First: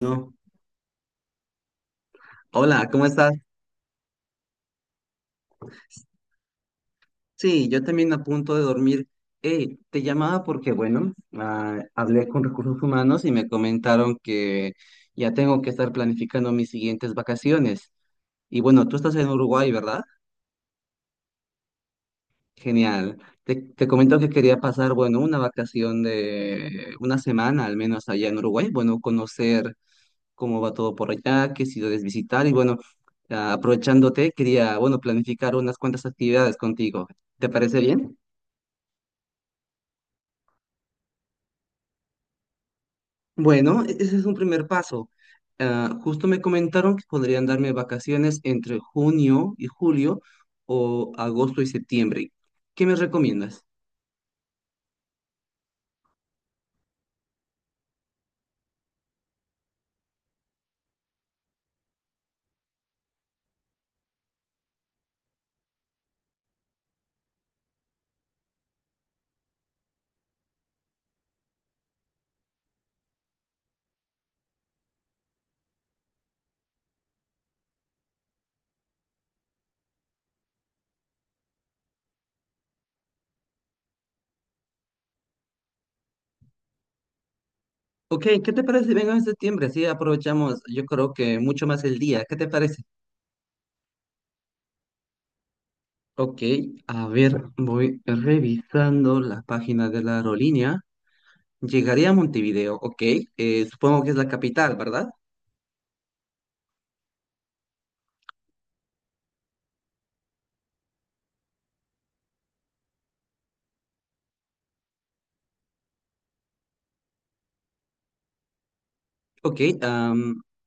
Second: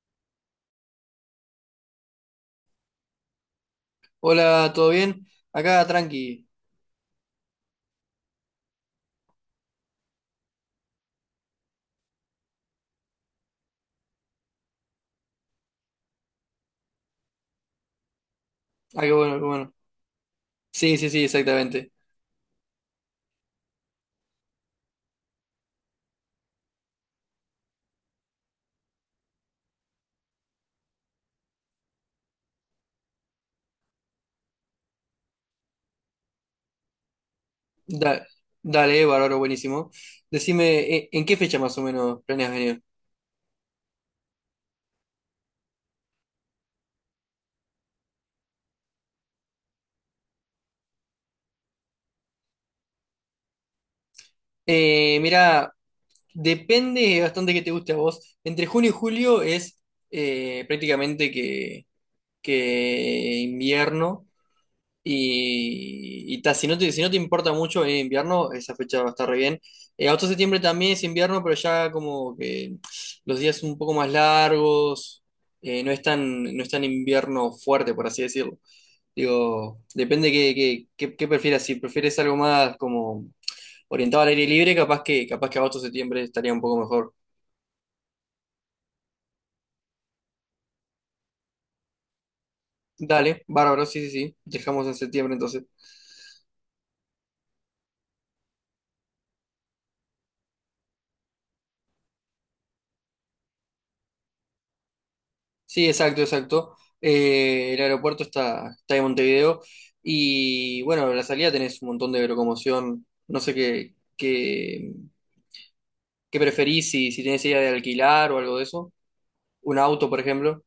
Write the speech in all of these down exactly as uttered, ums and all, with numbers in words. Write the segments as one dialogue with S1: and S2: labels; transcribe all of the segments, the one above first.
S1: No. Hola, ¿cómo estás?
S2: Hola, ¿todo bien? Acá, tranqui.
S1: Sí, yo también a punto de dormir. Eh, te llamaba porque, bueno, ah, hablé con recursos humanos y me comentaron que ya tengo que estar planificando mis siguientes vacaciones. Y bueno, tú
S2: Ah, qué
S1: estás en
S2: bueno, qué
S1: Uruguay,
S2: bueno.
S1: ¿verdad?
S2: Sí, sí, sí, exactamente.
S1: Genial. Te, te comento que quería pasar, bueno, una vacación de una semana al menos allá en Uruguay. Bueno, conocer cómo va todo por allá, qué ciudades visitar y, bueno, ah, aprovechándote, quería, bueno, planificar unas cuantas actividades contigo. ¿Te parece bien?
S2: Da- dale, bárbaro, buenísimo. Decime, eh, ¿en qué fecha más o menos planeas venir?
S1: Bueno, e- ese es un primer paso. Ah, justo me comentaron que podrían darme vacaciones entre junio y julio o agosto y septiembre. ¿Qué me recomiendas?
S2: Eh, mirá, depende bastante que te guste a vos. Entre junio y julio es eh, prácticamente que, que invierno. Y, y ta, si no te, si no te importa mucho venir en invierno, esa fecha va a estar re bien. Eh, agosto, septiembre también es invierno, pero ya como que los días son un poco más largos, eh, no es tan, no es tan invierno fuerte, por así decirlo. Digo, depende qué, qué, qué, qué prefieras. Si prefieres algo más como orientado al aire libre, capaz que, capaz que agosto, septiembre estaría un poco mejor.
S1: Ok, ¿qué te parece si vengo en septiembre? Así aprovechamos, yo creo que mucho más el día. ¿Qué te parece?
S2: Dale, bárbaro, sí, sí, sí. Dejamos en septiembre entonces.
S1: Ok, a ver, voy revisando la página de la aerolínea. Llegaré a Montevideo, ok. Eh, supongo que es la capital, ¿verdad?
S2: Sí, exacto, exacto. Eh, el aeropuerto está, está en Montevideo y bueno, en la salida tenés un montón de locomoción. No sé qué, qué, qué preferís, si, si tenés idea de alquilar o algo de eso.
S1: Ok.
S2: Un auto, por ejemplo.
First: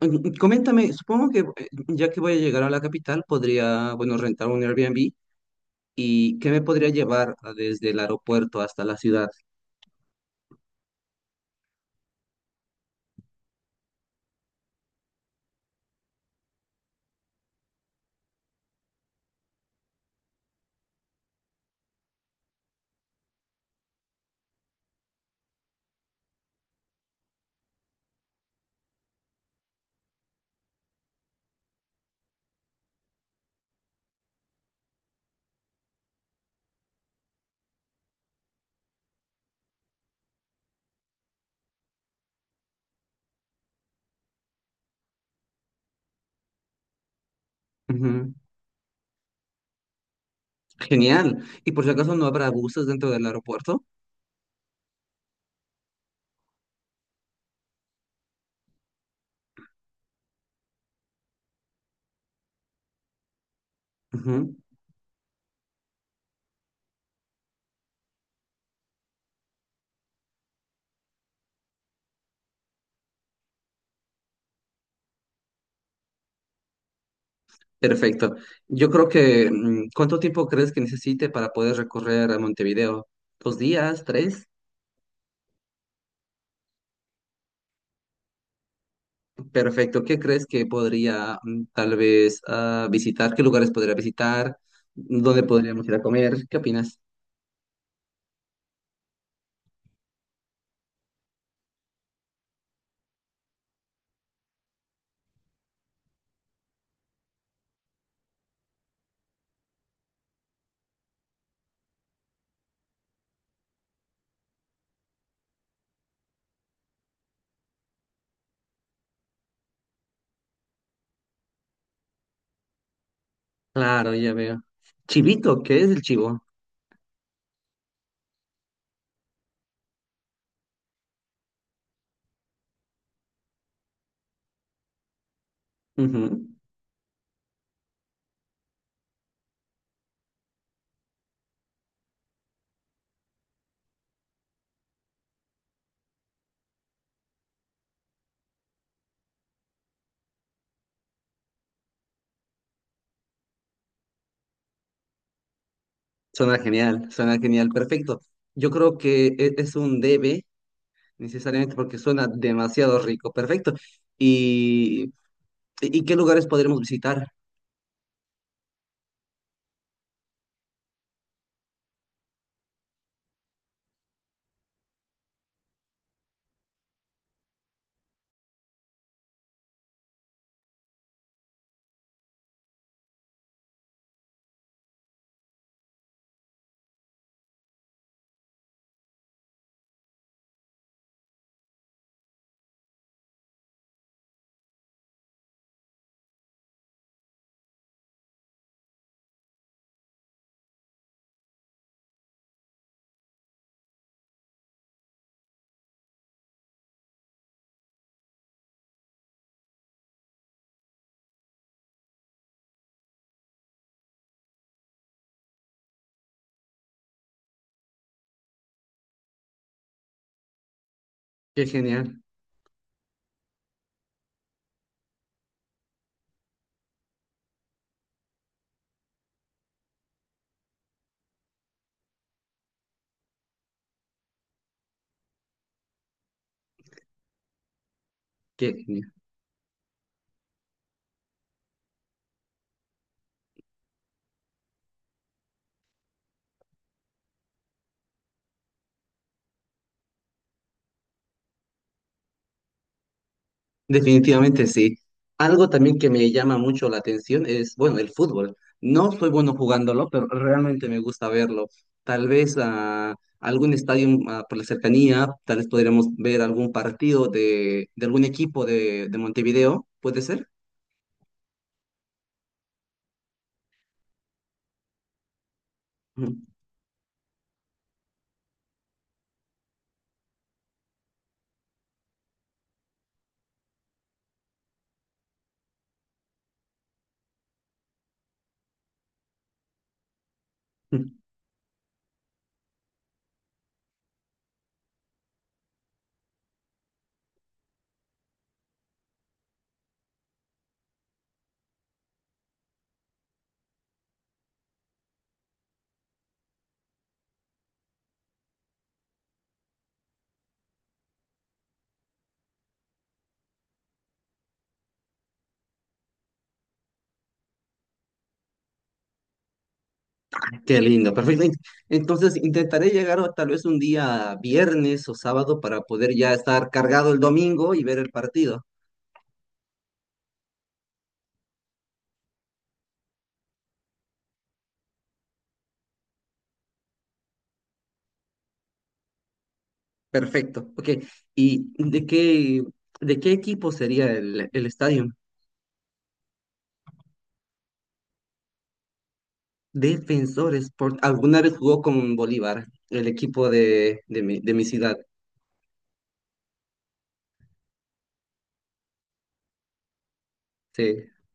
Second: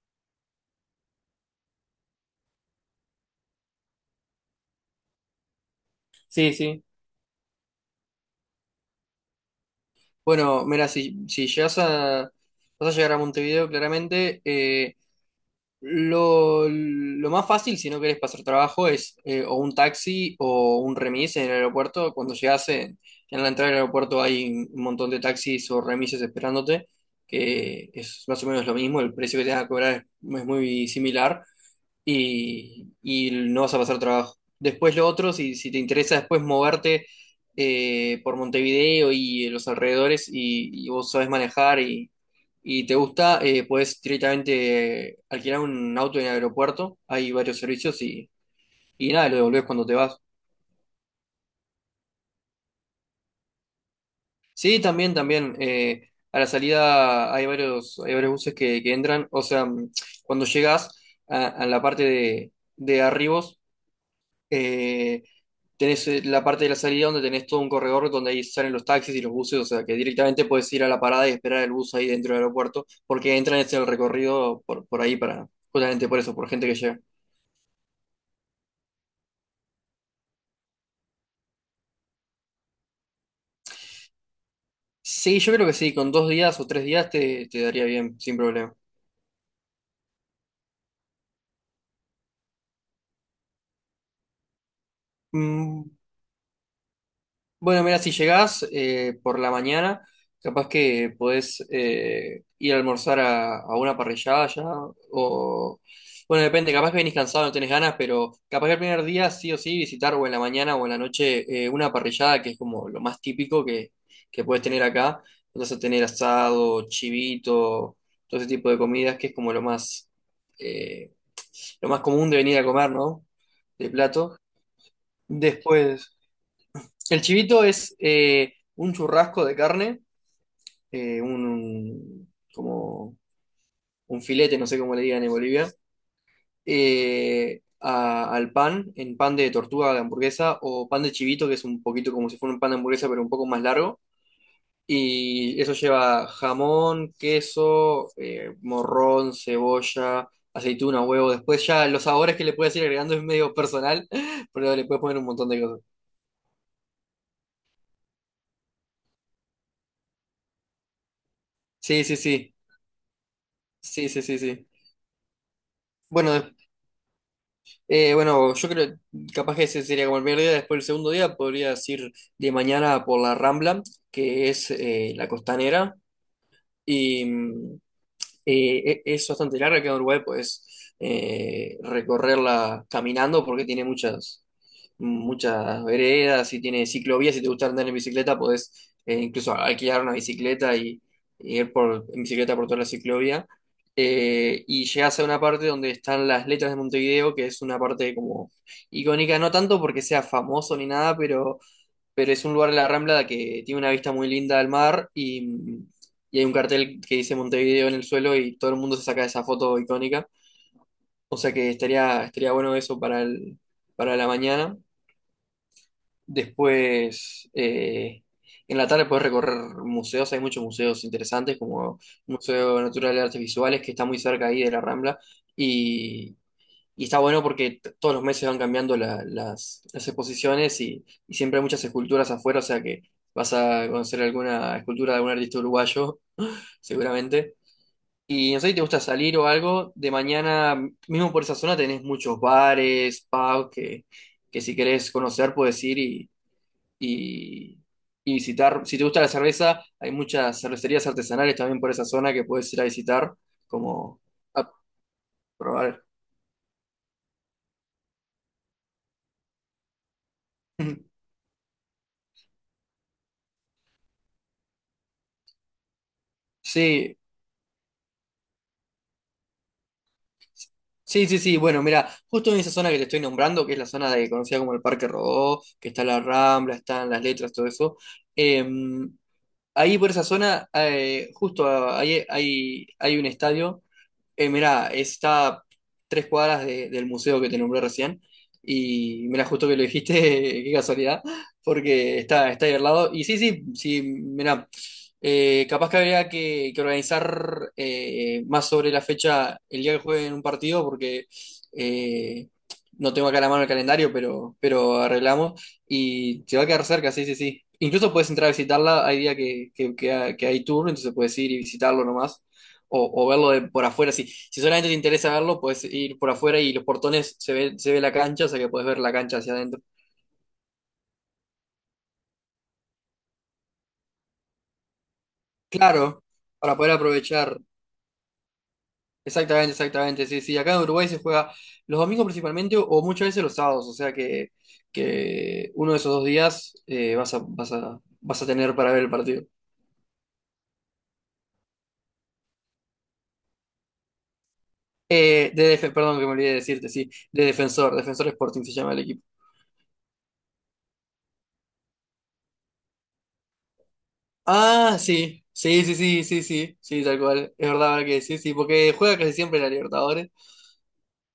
S1: Mm, coméntame, supongo que eh, ya que voy a llegar a la capital, podría, bueno, rentar un Airbnb y qué
S2: Sí,
S1: me
S2: sí.
S1: podría llevar ah, desde el aeropuerto hasta la ciudad.
S2: Bueno, mira, si, si llegas a, vas a llegar a Montevideo, claramente. Eh, Lo, lo más fácil, si no querés pasar trabajo, es eh, o un taxi o un remis en el aeropuerto. Cuando llegas en, en la entrada del aeropuerto hay un montón de taxis o remises esperándote, que es más o menos lo mismo. El precio que te van a cobrar es, es muy similar y, y no vas a pasar trabajo. Después lo otro, si, si te interesa después moverte eh, por Montevideo y los alrededores, y, y vos sabes manejar y, y te gusta, eh, puedes directamente alquilar un auto en el aeropuerto. Hay varios servicios y,
S1: Ujú.
S2: y nada, lo devolvés cuando te vas.
S1: Genial. Y por si acaso no habrá buses dentro del aeropuerto.
S2: Sí, también, también. Eh, a la salida hay varios, hay varios buses que, que entran. O sea, cuando llegas a, a la parte de, de arribos,
S1: Ujú.
S2: Eh, tenés eh, la parte de la salida donde tenés todo un corredor donde ahí salen los taxis y los buses. O sea que directamente puedes ir a la parada y esperar el bus ahí dentro del aeropuerto, porque entran en el recorrido por, por ahí, para, justamente por eso, por gente que llega.
S1: Perfecto. Yo creo que, mm, ¿cuánto tiempo crees que necesite para poder recorrer a Montevideo? ¿Dos días? ¿Tres?
S2: Sí, yo creo que sí, con dos días o tres días te, te daría bien, sin problema.
S1: Perfecto. ¿Qué crees que podría mm, tal vez ah, visitar? ¿Qué lugares podría visitar? ¿Dónde podríamos
S2: Mm,
S1: ir a comer? ¿Qué opinas?
S2: Bueno, mira, si llegás eh, por la mañana, capaz que podés eh, ir a almorzar a, a una parrillada ya, o... Bueno, depende, capaz que venís cansado, no tenés ganas, pero capaz que el primer día sí o sí visitar o en la mañana o en la noche eh, una parrillada, que es como lo más típico que, que puedes tener acá. Vas a tener asado, chivito, todo ese tipo de comidas, que es como lo más, eh, lo más común de venir a comer, ¿no? De
S1: Claro, ya
S2: plato.
S1: veo. Chivito, ¿qué es el
S2: Después...
S1: chivo?
S2: El chivito es eh, un churrasco de carne, eh, un, un- como un filete, no sé cómo le digan en Bolivia,
S1: Ujú.
S2: eh, a- al pan, en pan de tortuga de hamburguesa o pan de chivito, que es un poquito como si fuera un pan de hamburguesa, pero un poco más largo. Y eso lleva jamón, queso, eh, morrón, cebolla, aceituna, huevo. Después ya los sabores que le puedes ir agregando es medio personal, pero le puedes poner un montón de cosas.
S1: Suena genial, suena genial, perfecto. Yo creo que e- es un debe, necesariamente, porque
S2: Sí, sí,
S1: suena
S2: sí.
S1: demasiado rico, perfecto.
S2: Sí, sí, sí, sí.
S1: ¿Y, y qué lugares
S2: Bueno.
S1: podremos visitar?
S2: Eh, bueno, yo creo, capaz que ese sería como el primer día. Después el segundo día podrías ir de mañana por la Rambla, que es eh, la costanera. Eh, e- es bastante larga, que en Uruguay puedes eh, recorrerla caminando porque tiene muchas, muchas veredas y tiene ciclovías. Si te gusta andar en bicicleta, podés eh, incluso alquilar una bicicleta y, y ir por, en bicicleta por toda la ciclovía. Eh, y llegas a una parte donde están las letras de Montevideo, que es una parte como icónica, no tanto porque sea famoso ni nada, pero pero es un lugar de la Rambla que tiene una vista muy linda al mar, y, y hay un cartel que dice Montevideo en el suelo, y todo el mundo se saca esa foto icónica. O sea que estaría, estaría bueno eso para el, para la mañana. Después, eh, en la tarde puedes recorrer museos, hay muchos museos interesantes
S1: Qué
S2: como
S1: genial,
S2: el Museo Natural de Artes Visuales, que está muy cerca ahí de la Rambla, y, y está bueno porque t- todos los meses van cambiando la- las, las exposiciones y, y siempre hay muchas esculturas afuera. O sea que vas a conocer alguna escultura de algún artista uruguayo, seguramente. Y no sé
S1: qué
S2: si te gusta
S1: genial.
S2: salir o algo, de mañana, mismo por esa zona tenés muchos bares, pubs, que, que si querés conocer puedes ir y, y, y visitar. Si te gusta la cerveza, hay muchas cervecerías artesanales también por esa zona que puedes ir a visitar, como
S1: Definitivamente
S2: a
S1: sí. Algo también
S2: probar.
S1: que me llama mucho la atención es, bueno, el fútbol. No soy bueno jugándolo, pero realmente me gusta verlo. Tal vez a algún estadio ah, por la cercanía, tal vez podríamos ver algún
S2: Sí,
S1: partido de, de algún equipo de, de Montevideo, ¿puede ser?
S2: sí, sí, sí. Bueno, mira, justo en esa zona que te estoy nombrando, que es la zona de, conocida como el Parque Rodó, que está la
S1: Ujú.
S2: Rambla, están las letras, todo eso. eh, Ahí por esa zona, eh, justo ah, ahí hay, hay un estadio. Eh, mira, está tres cuadras de- del museo que te nombré recién. Y mira, justo que lo dijiste, qué casualidad, porque está, está ahí al lado. Y sí, sí, sí, mira, capaz que habría que, que organizar eh, más sobre la fecha, el día que jueguen un partido, porque eh, no tengo acá a la mano el calendario, pero, pero arreglamos. Y te va a quedar cerca, sí, sí, sí. Incluso puedes entrar a visitarla, hay día que, que, que, ha- que hay tour, entonces puedes ir y visitarlo nomás o, o verlo de- por afuera. Si, si solamente te interesa verlo, puedes ir por afuera y los portones se ve, se ve la cancha. O sea que puedes ver la cancha hacia adentro.
S1: Qué lindo, perfecto. Ent- Entonces intentaré llegar o tal vez un día viernes o sábado para
S2: Claro,
S1: poder ya estar
S2: para poder
S1: cargado el
S2: aprovechar.
S1: domingo y ver el partido.
S2: Exactamente, exactamente. Sí, sí, acá en Uruguay se juega los domingos principalmente o muchas veces los sábados. O sea que, que uno de esos dos días eh, vas a, vas a, vas a tener para ver el partido.
S1: Perfecto, ok. ¿Y de qué, de qué equipo sería el, el estadio?
S2: Eh, de def- perdón que me olvidé de decirte, sí, de Defensor, Defensor Sporting se llama el equipo.
S1: Defensor Sport. ¿Alguna vez jugó con Bolívar, el equipo de, de mi, de mi ciudad?
S2: Ah, sí, sí, sí, sí, sí, sí, sí, tal cual, es verdad ahora que sí, sí, porque juega casi siempre la Libertadores.
S1: Sí,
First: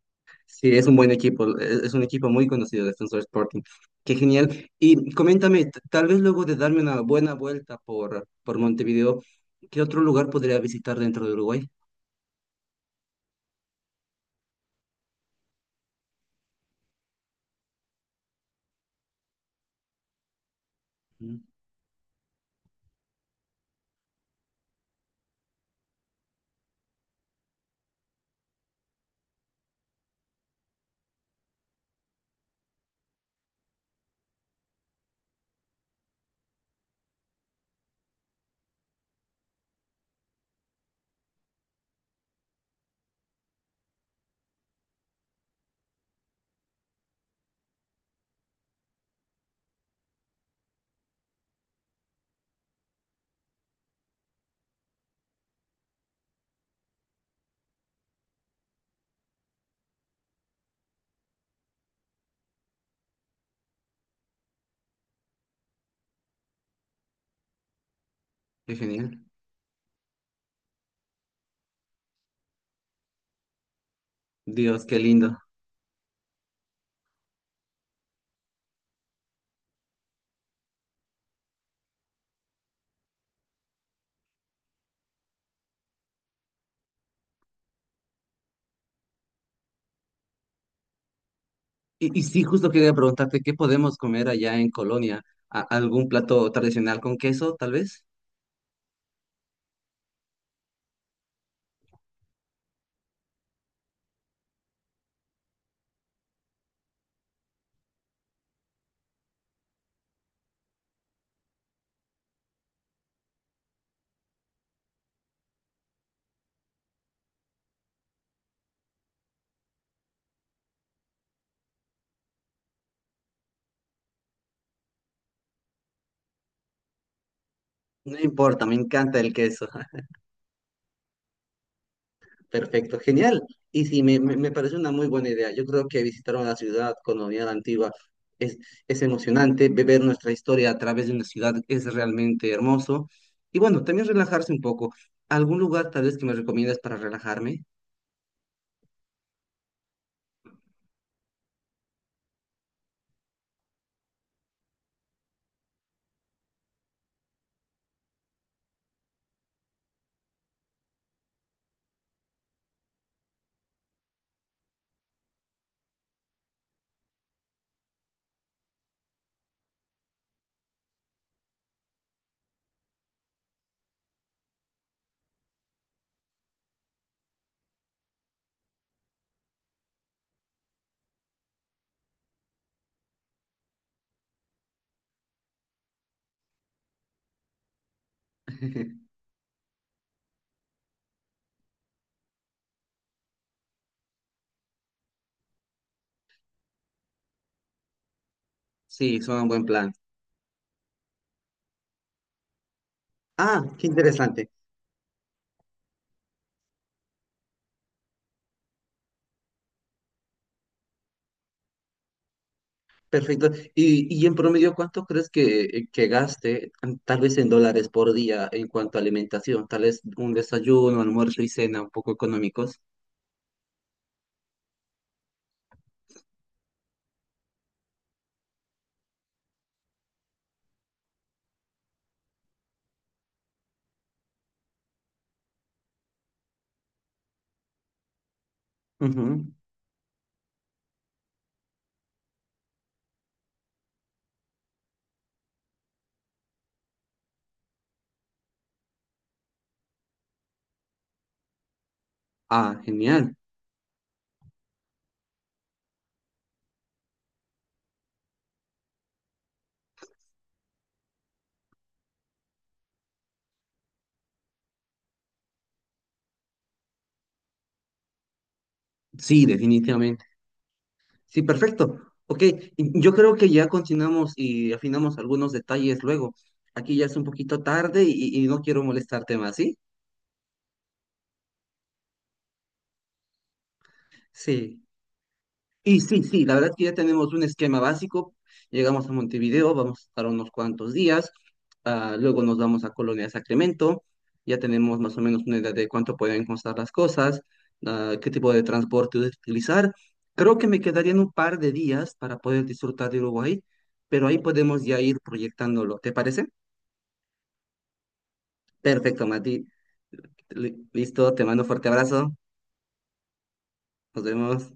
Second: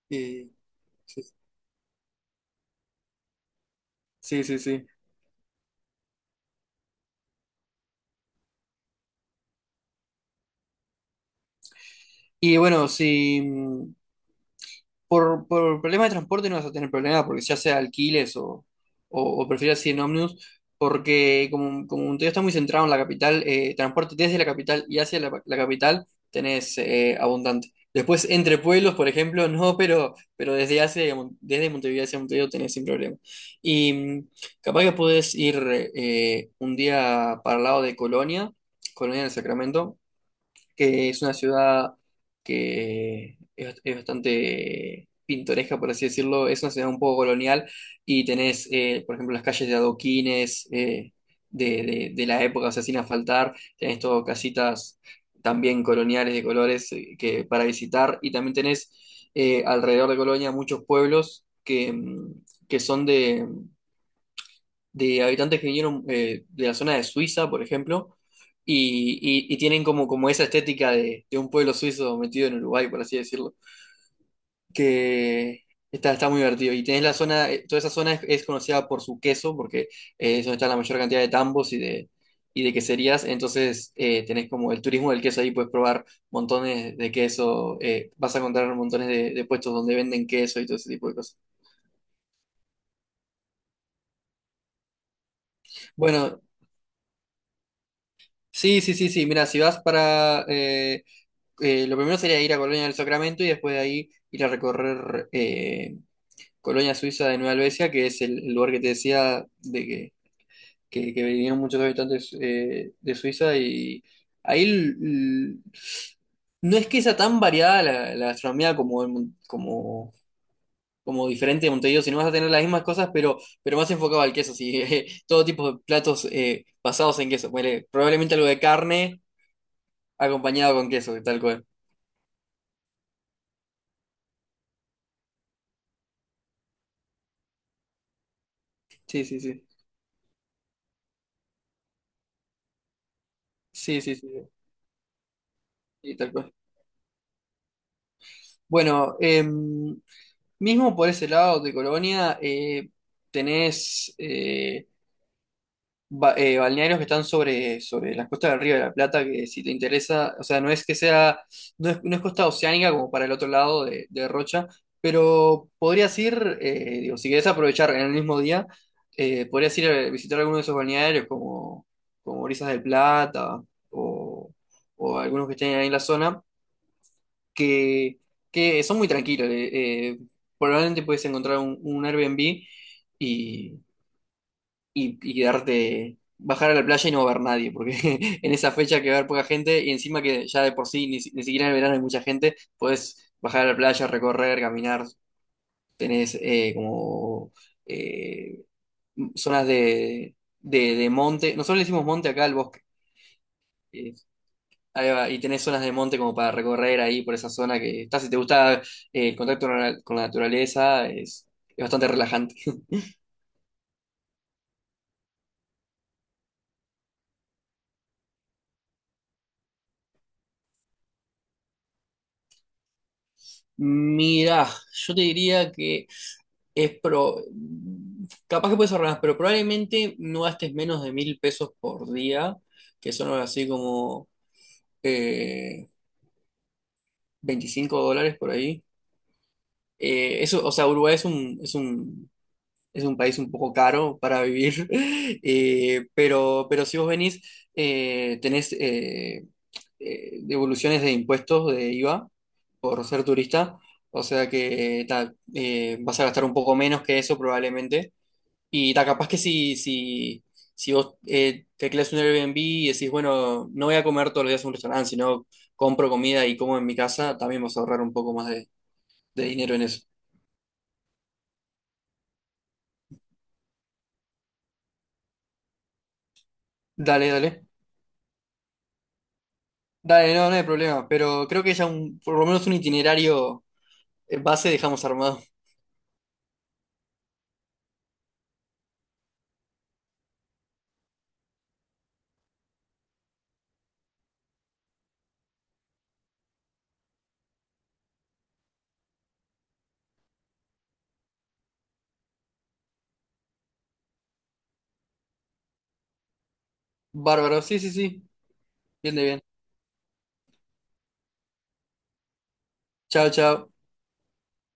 S2: Y,
S1: sí, es un buen
S2: sí,
S1: equipo, es es un equipo muy conocido, Defensor Sporting. Qué
S2: sí, sí,
S1: genial.
S2: sí.
S1: Y coméntame, t- tal vez luego de darme una buena vuelta por, por Montevideo, ¿qué otro lugar podría visitar dentro de Uruguay?
S2: Y bueno, sí. Por, por problemas de transporte no vas a tener problemas porque ya sea alquiles o, o, o prefieras ir en ómnibus,
S1: Mm.
S2: porque como, como Montevideo está muy centrado en la capital, eh, transporte desde la capital y hacia la, la capital tenés eh, abundante. Después, entre pueblos, por ejemplo, no, pero, pero desde hacia, Mon- desde Montevideo hacia Montevideo tenés sin problema. Y mm, capaz que podés ir eh, un día para el lado de Colonia, Colonia del Sacramento, que es una ciudad que es, es bastante pintoresca, por así decirlo. Es una ciudad un poco colonial, y tenés, eh, por ejemplo, las calles de adoquines eh, de, de- de la época, o sea, sin asfaltar. Tenés todo casitas también coloniales de colores eh, que, para visitar, y también tenés eh, alrededor de Colonia muchos pueblos que, mm, que son de habitantes que vinieron eh, de la zona de Suiza, por ejemplo,
S1: Qué
S2: y,
S1: genial.
S2: y- y tienen como, como esa estética de, de un pueblo suizo metido en Uruguay, por así decirlo,
S1: Dios, qué lindo.
S2: que está, está muy divertido. Y tenés la zona, eh, toda esa zona es, es conocida por su queso, porque eh, es donde está la mayor cantidad de tambos y de, y de queserías. Entonces eh, tenés como el turismo del queso ahí, puedes probar montones de queso. Eh, vas a encontrar montones de, de puestos donde venden queso y todo ese tipo de cosas.
S1: Y, y sí, justo quería preguntarte, ¿qué podemos comer allá en Colonia? ¿A- ¿Algún
S2: Bueno,
S1: plato tradicional con queso, tal vez?
S2: sí, sí, sí, sí, mira, si vas para... eh, eh, lo primero sería ir a Colonia del Sacramento, y después de ahí ir a recorrer eh, Colonia Suiza de Nueva Albesia, que es el, el lugar que te decía de que, que, que vinieron muchos habitantes eh, de Suiza. Y ahí l- l- no es que sea tan variada la, la gastronomía como, en Mon- como, como diferente de Montevideo, sino vas a tener las mismas cosas, pero, pero más enfocado al queso, sí. Eh, todo tipo de platos eh, basados en queso. Ponele,
S1: No
S2: probablemente algo de
S1: importa, me encanta
S2: carne
S1: el queso.
S2: acompañado con queso, tal cual.
S1: Perfecto, genial. Y sí, me, me, me parece una muy buena idea. Yo creo que visitar una ciudad colonial antigua es, es
S2: Sí, sí, sí.
S1: emocionante. Beber nuestra historia a través de una ciudad es realmente hermoso. Y bueno,
S2: Sí,
S1: también
S2: sí, sí.
S1: relajarse un poco. ¿Algún lugar tal
S2: Sí,
S1: vez que
S2: tal
S1: me
S2: cual.
S1: recomiendas para relajarme?
S2: Bueno, eh, mismo por ese lado de Colonia, eh, tenés eh, ba- eh, balnearios que están sobre, sobre las costas del Río de la Plata, que si te interesa. O sea, no es que sea, no es, no es costa oceánica como para el otro lado de, de Rocha, pero podrías ir. Eh, digo, si querés aprovechar en el mismo día, eh, podrías ir a visitar alguno de esos balnearios como, como Brisas del Plata o, o algunos que estén ahí en la zona que, que son muy tranquilos. Eh, eh, probablemente puedes encontrar un, un Airbnb y, y, y darte, bajar a la playa y no va a haber nadie, porque en esa fecha que va a haber poca gente, y encima que ya de por sí ni, si- ni siquiera en el verano hay mucha gente, puedes bajar a la playa, recorrer, caminar, tenés eh, como eh,
S1: Sí, suena un buen
S2: zonas
S1: plan.
S2: de, de, de monte. Nosotros le decimos monte acá al bosque.
S1: Ah, qué interesante.
S2: Ahí va, y tenés zonas de monte como para recorrer ahí por esa zona que está. Si te gusta eh, el contacto con la con la naturaleza, es, es bastante relajante.
S1: Perfecto. Y, y en promedio, ¿cuánto crees que, que gaste, mm, tal vez en dólares por día, en cuanto a alimentación? Tal vez un desayuno, almuerzo y cena un poco económicos.
S2: Mira, yo te diría que es pro. Capaz que puedes ahorrar, pero probablemente no gastes menos de mil pesos por día, que son algo así como eh, veinticinco dólares por ahí.
S1: Ujú.
S2: Eh, eso, o sea, Uruguay es un, es un es un país un poco caro para vivir, eh, pero, pero si vos venís, eh, tenés eh, eh, devoluciones de impuestos de IVA
S1: Ah,
S2: por ser
S1: genial.
S2: turista. O sea que ta, eh, vas a gastar un poco menos que eso probablemente. Y ta, capaz que si, si, si vos eh, tecleas un Airbnb y decís, bueno, no voy a comer todos los días en un restaurante, sino compro comida y como en mi casa, también vas a ahorrar un poco más de
S1: Sí,
S2: de dinero en eso.
S1: definitivamente. Sí, perfecto. Ok, y yo creo que ya continuamos y afinamos algunos detalles luego. Aquí ya es un
S2: Dale,
S1: poquito
S2: dale.
S1: tarde y, y no quiero molestarte más, ¿sí?
S2: Dale, no, no hay problema, pero creo que ya un, por lo menos un itinerario eh, base
S1: Sí.
S2: dejamos armado.
S1: Y sí, sí, la verdad que ya tenemos un esquema básico. Llegamos a Montevideo, vamos a estar unos cuantos días, ah, luego nos vamos a Colonia de Sacramento, ya tenemos más o menos una idea de cuánto pueden costar las cosas, ah, qué tipo de transporte utilizar. Creo que me quedarían un par de días para poder disfrutar de Uruguay, pero ahí podemos ya ir proyectándolo. ¿Te parece?
S2: Bárbaro, sí, sí, sí, bien de
S1: Perfecto,
S2: bien.
S1: Mati. Li- Listo, te mando un fuerte abrazo.
S2: Chao, chao.
S1: Nos vemos.